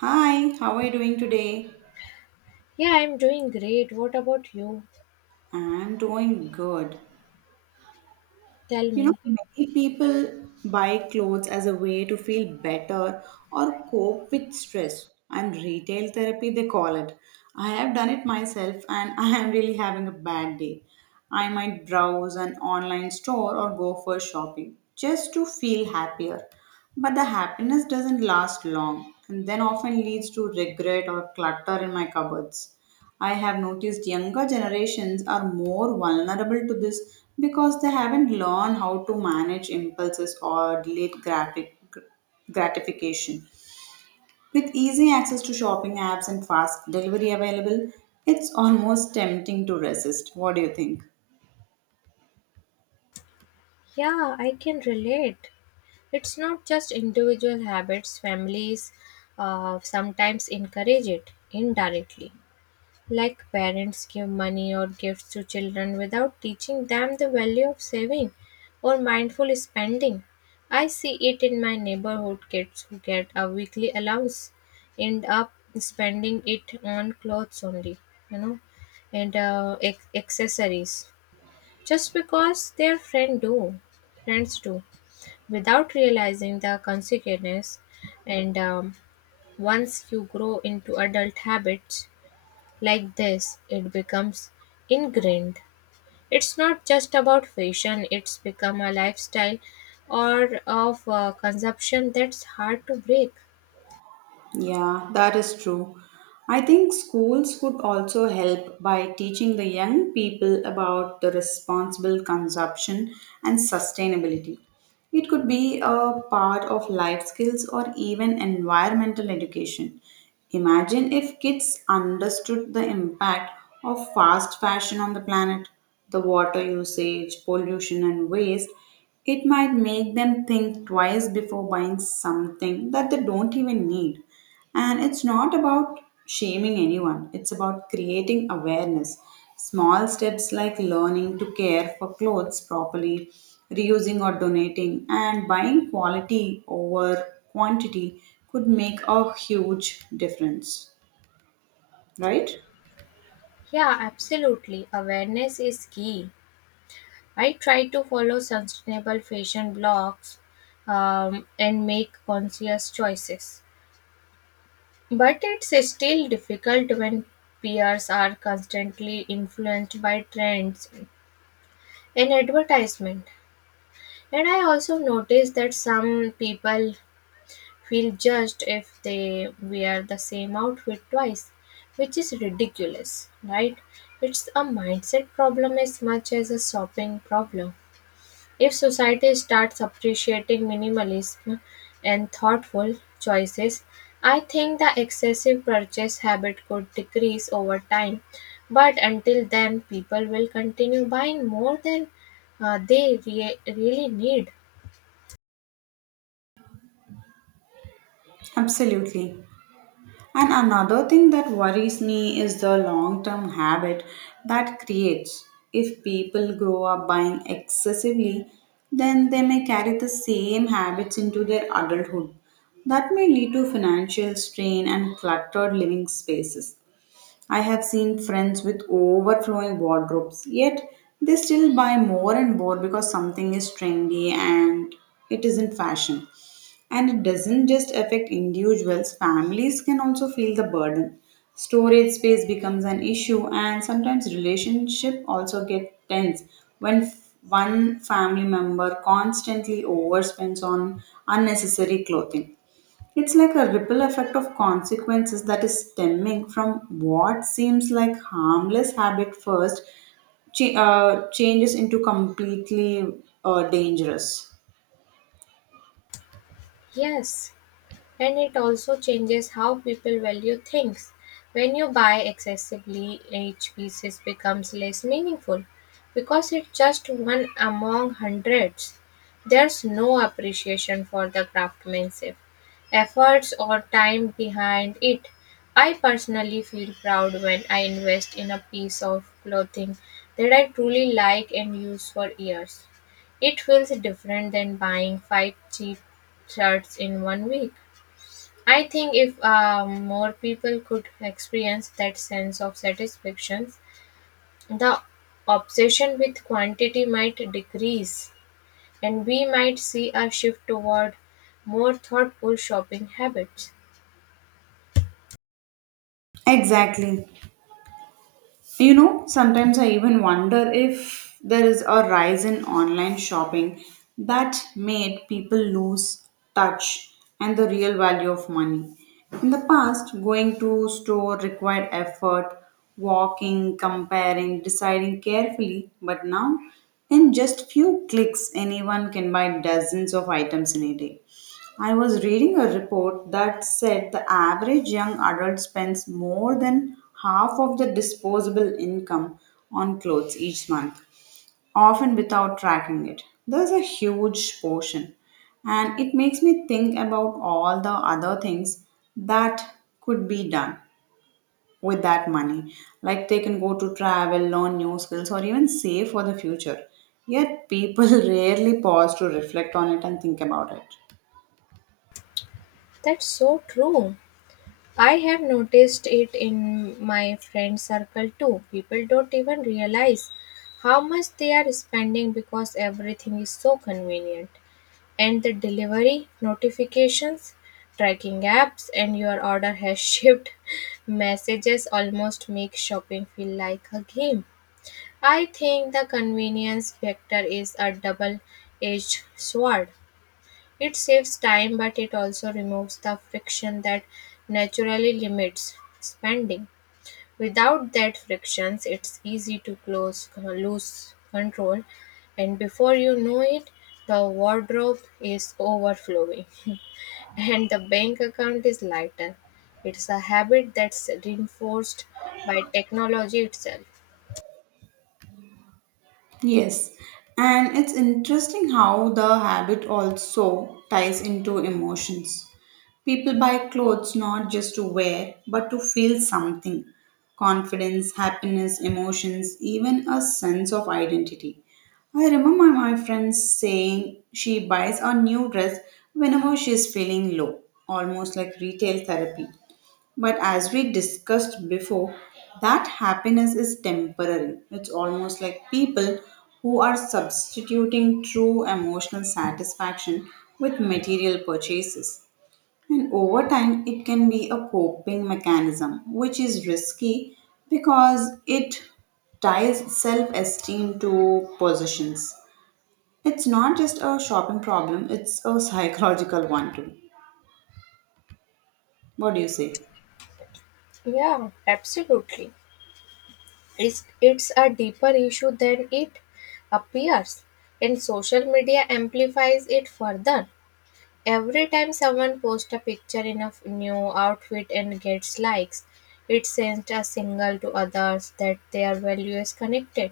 Hi, how are you doing today? Yeah, I'm doing great. What about you? I'm doing good. Tell You know, me. many people buy clothes as a way to feel better or cope with stress, and retail therapy they call it. I have done it myself and I am really having a bad day. I might browse an online store or go for shopping just to feel happier. But the happiness doesn't last long and then often leads to regret or clutter in my cupboards. I have noticed younger generations are more vulnerable to this because they haven't learned how to manage impulses or delayed graphic, gratification. With easy access to shopping apps and fast delivery available, it's almost tempting to resist. What do you think? Yeah, I can relate. It's not just individual habits, families sometimes encourage it indirectly. Like parents give money or gifts to children without teaching them the value of saving or mindful spending. I see it in my neighborhood kids who get a weekly allowance end up spending it on clothes only, you know, and uh, ac- accessories just because their friend do friends do without realizing the consequences and once you grow into adult habits like this, it becomes ingrained. It's not just about fashion, it's become a lifestyle or of consumption that's hard to break. Yeah, that is true. I think schools could also help by teaching the young people about the responsible consumption and sustainability. It could be a part of life skills or even environmental education. Imagine if kids understood the impact of fast fashion on the planet, the water usage, pollution, and waste. It might make them think twice before buying something that they don't even need. And it's not about shaming anyone, it's about creating awareness. Small steps like learning to care for clothes properly, reusing or donating, and buying quality over quantity could make a huge difference, right? Yeah, absolutely. Awareness is key. I try to follow sustainable fashion blogs, and make conscious choices. But it's still difficult when peers are constantly influenced by trends and advertisement. And I also noticed that some people feel judged if they wear the same outfit twice, which is ridiculous, right? It's a mindset problem as much as a shopping problem. If society starts appreciating minimalism and thoughtful choices, I think the excessive purchase habit could decrease over time. But until then, people will continue buying more than really need. Absolutely. And another thing that worries me is the long term habit that creates. If people grow up buying excessively, then they may carry the same habits into their adulthood. That may lead to financial strain and cluttered living spaces. I have seen friends with overflowing wardrobes, yet they still buy more and more because something is trendy and it isn't fashion. And it doesn't just affect individuals, families can also feel the burden. Storage space becomes an issue, and sometimes relationship also get tense when one family member constantly overspends on unnecessary clothing. It's like a ripple effect of consequences that is stemming from what seems like harmless habit first changes into completely dangerous. Yes, and it also changes how people value things. When you buy excessively, each piece becomes less meaningful because it's just one among hundreds. There's no appreciation for the craftsmanship, efforts, or time behind it. I personally feel proud when I invest in a piece of clothing that I truly like and use for years. It feels different than buying five cheap shirts in one week. I think if more people could experience that sense of satisfaction, the obsession with quantity might decrease and we might see a shift toward more thoughtful shopping habits. Exactly. You know, sometimes I even wonder if there is a rise in online shopping that made people lose touch and the real value of money. In the past, going to store required effort, walking, comparing, deciding carefully, but now in just few clicks anyone can buy dozens of items in a day. I was reading a report that said the average young adult spends more than half of the disposable income on clothes each month, often without tracking it. There's a huge portion, and it makes me think about all the other things that could be done with that money. Like they can go to travel, learn new skills, or even save for the future. Yet people rarely pause to reflect on it and think about it. That's so true. I have noticed it in my friend circle too. People don't even realize how much they are spending because everything is so convenient. And the delivery notifications, tracking apps, and your order has shipped messages almost make shopping feel like a game. I think the convenience factor is a double edged sword. It saves time, but it also removes the friction that naturally limits spending. Without that frictions, it's easy to close lose control, and before you know it, the wardrobe is overflowing, and the bank account is lighter. It's a habit that's reinforced by technology itself. Yes, and it's interesting how the habit also ties into emotions. People buy clothes not just to wear, but to feel something confidence, happiness, emotions, even a sense of identity. I remember my friend saying she buys a new dress whenever she is feeling low, almost like retail therapy. But as we discussed before, that happiness is temporary. It's almost like people who are substituting true emotional satisfaction with material purchases. And over time, it can be a coping mechanism, which is risky because it ties self esteem to possessions. It's not just a shopping problem, it's a psychological one too. What do you say? Yeah, absolutely. It's a deeper issue than it appears, and social media amplifies it further. Every time someone posts a picture in a new outfit and gets likes, it sends a signal to others that their value is connected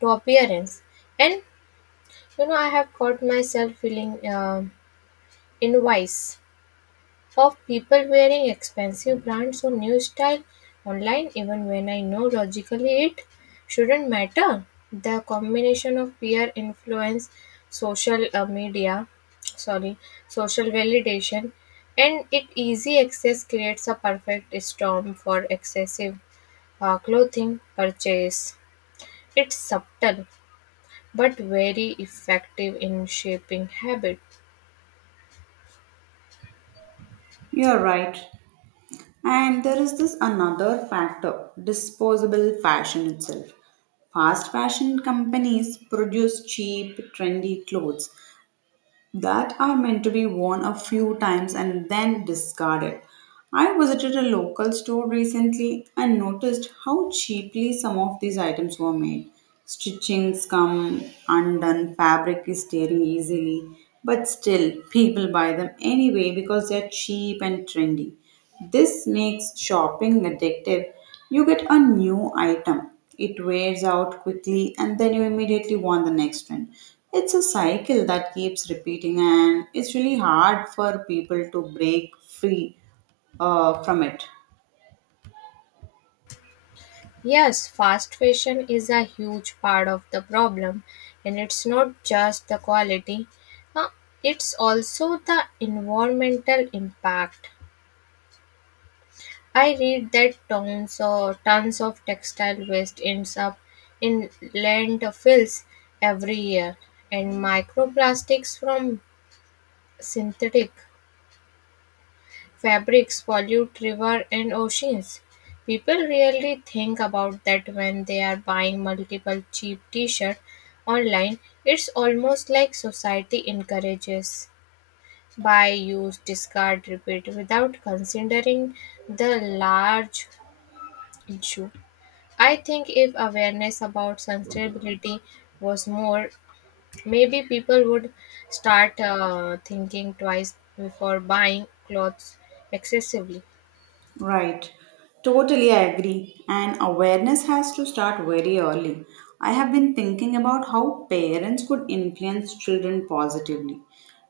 to appearance. And you know, I have caught myself feeling envious of people wearing expensive brands or new style online even when I know logically it shouldn't matter. The combination of peer influence, social uh, media, sorry, social validation and it easy access creates a perfect storm for excessive clothing purchase. It's subtle but very effective in shaping habit. You're right. And there is this another factor disposable fashion itself. Fast fashion companies produce cheap, trendy clothes that are meant to be worn a few times and then discarded. I visited a local store recently and noticed how cheaply some of these items were made. Stitchings come undone, fabric is tearing easily, but still, people buy them anyway because they're cheap and trendy. This makes shopping addictive. You get a new item, it wears out quickly, and then you immediately want the next one. It's a cycle that keeps repeating, and it's really hard for people to break free from it. Yes, fast fashion is a huge part of the problem, and it's not just the quality, uh, it's also the environmental impact. I read that tons or tons of textile waste ends up in landfills every year, and microplastics from synthetic fabrics pollute rivers and oceans. People rarely think about that when they are buying multiple cheap t-shirts online. It's almost like society encourages buy, use, discard, repeat without considering the large issue. I think if awareness about sustainability was more, maybe people would start thinking twice before buying clothes excessively. Right. Totally, I agree. And awareness has to start very early. I have been thinking about how parents could influence children positively.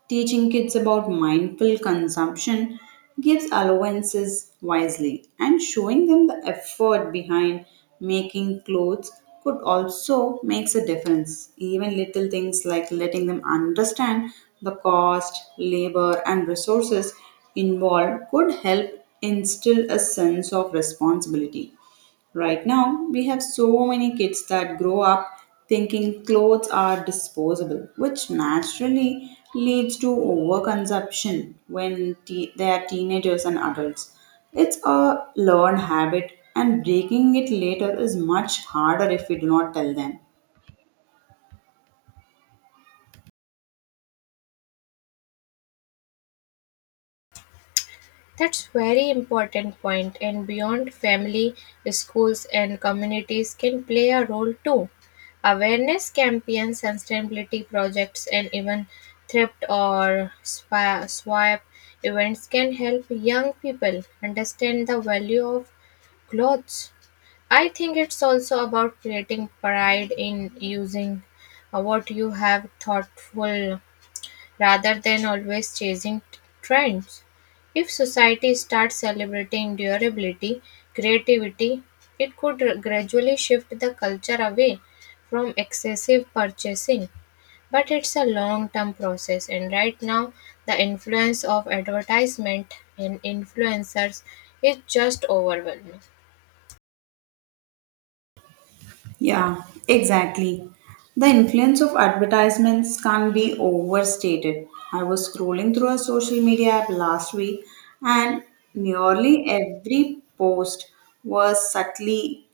Teaching kids about mindful consumption gives allowances wisely, and showing them the effort behind making clothes could also makes a difference. Even little things like letting them understand the cost, labor, and resources involved could help instill a sense of responsibility. Right now, we have so many kids that grow up thinking clothes are disposable, which naturally leads to overconsumption when they are teenagers and adults. It's a learned habit, and breaking it later is much harder if we do not tell them. That's very important point, and beyond family, schools and communities can play a role too. Awareness campaigns, sustainability projects and even swap events can help young people understand the value of clothes. I think it's also about creating pride in using what you have thoughtful rather than always chasing trends. If society starts celebrating durability, creativity, it could gradually shift the culture away from excessive purchasing. But it's a long term process, and right now, the influence of advertisement and influencers is just overwhelming. Yeah, exactly. The influence of advertisements can't be overstated. I was scrolling through a social media app last week, and nearly every post was subtly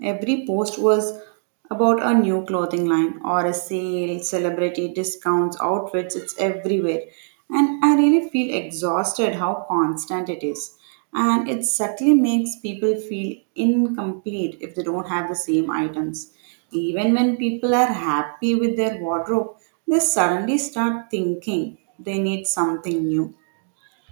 every post was about a new clothing line or a sale, celebrity discounts, outfits, it's everywhere. And I really feel exhausted how constant it is. And it subtly makes people feel incomplete if they don't have the same items. Even when people are happy with their wardrobe, they suddenly start thinking they need something new.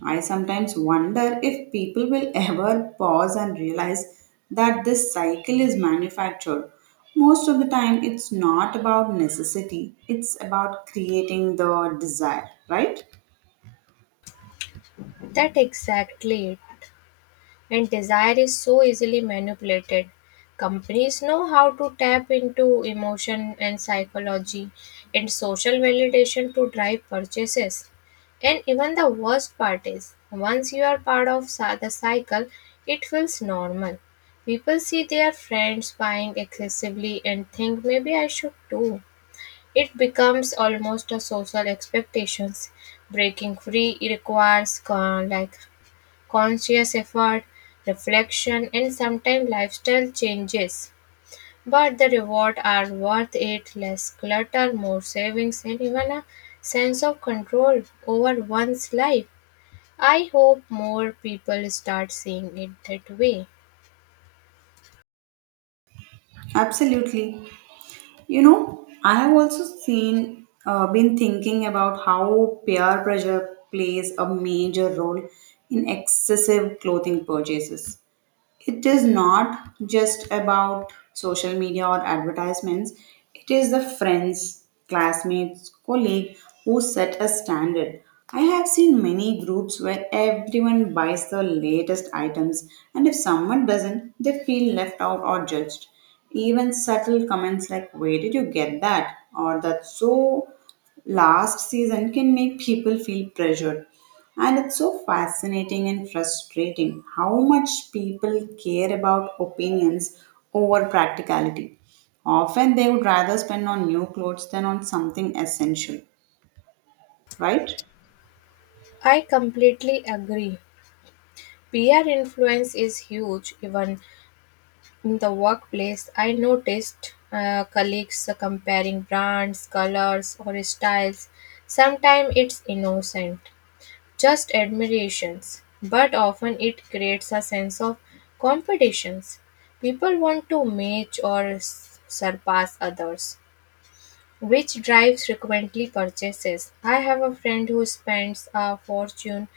I sometimes wonder if people will ever pause and realize that this cycle is manufactured. Most of the time, it's not about necessity, it's about creating the desire, right? That exactly it. And desire is so easily manipulated. Companies know how to tap into emotion and psychology and social validation to drive purchases. And even the worst part is, once you are part of the cycle, it feels normal. People see their friends buying excessively and think maybe I should too. It becomes almost a social expectations. Breaking free requires conscious effort, reflection, and sometimes lifestyle changes. But the rewards are worth it less clutter, more savings, and even a sense of control over one's life. I hope more people start seeing it that way. Absolutely. You know, I have also seen, been thinking about how peer pressure plays a major role in excessive clothing purchases. It is not just about social media or advertisements, it is the friends, classmates, colleague who set a standard. I have seen many groups where everyone buys the latest items, and if someone doesn't, they feel left out or judged. Even subtle comments like where did you get that or that's so last season can make people feel pressured. And it's so fascinating and frustrating how much people care about opinions over practicality. Often they would rather spend on new clothes than on something essential, right? I completely agree. Peer influence is huge, even in the workplace. I noticed colleagues comparing brands, colors, or styles. Sometimes it's innocent, just admirations, but often it creates a sense of competitions. People want to match or surpass others, which drives frequently purchases. I have a friend who spends a fortune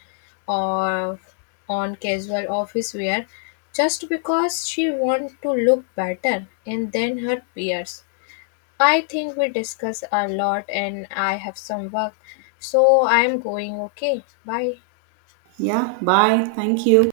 or on casual office wear just because she wants to look better and then her peers. I think we discuss a lot and I have some work. So I am going. Okay. Bye. Yeah, bye. Thank you.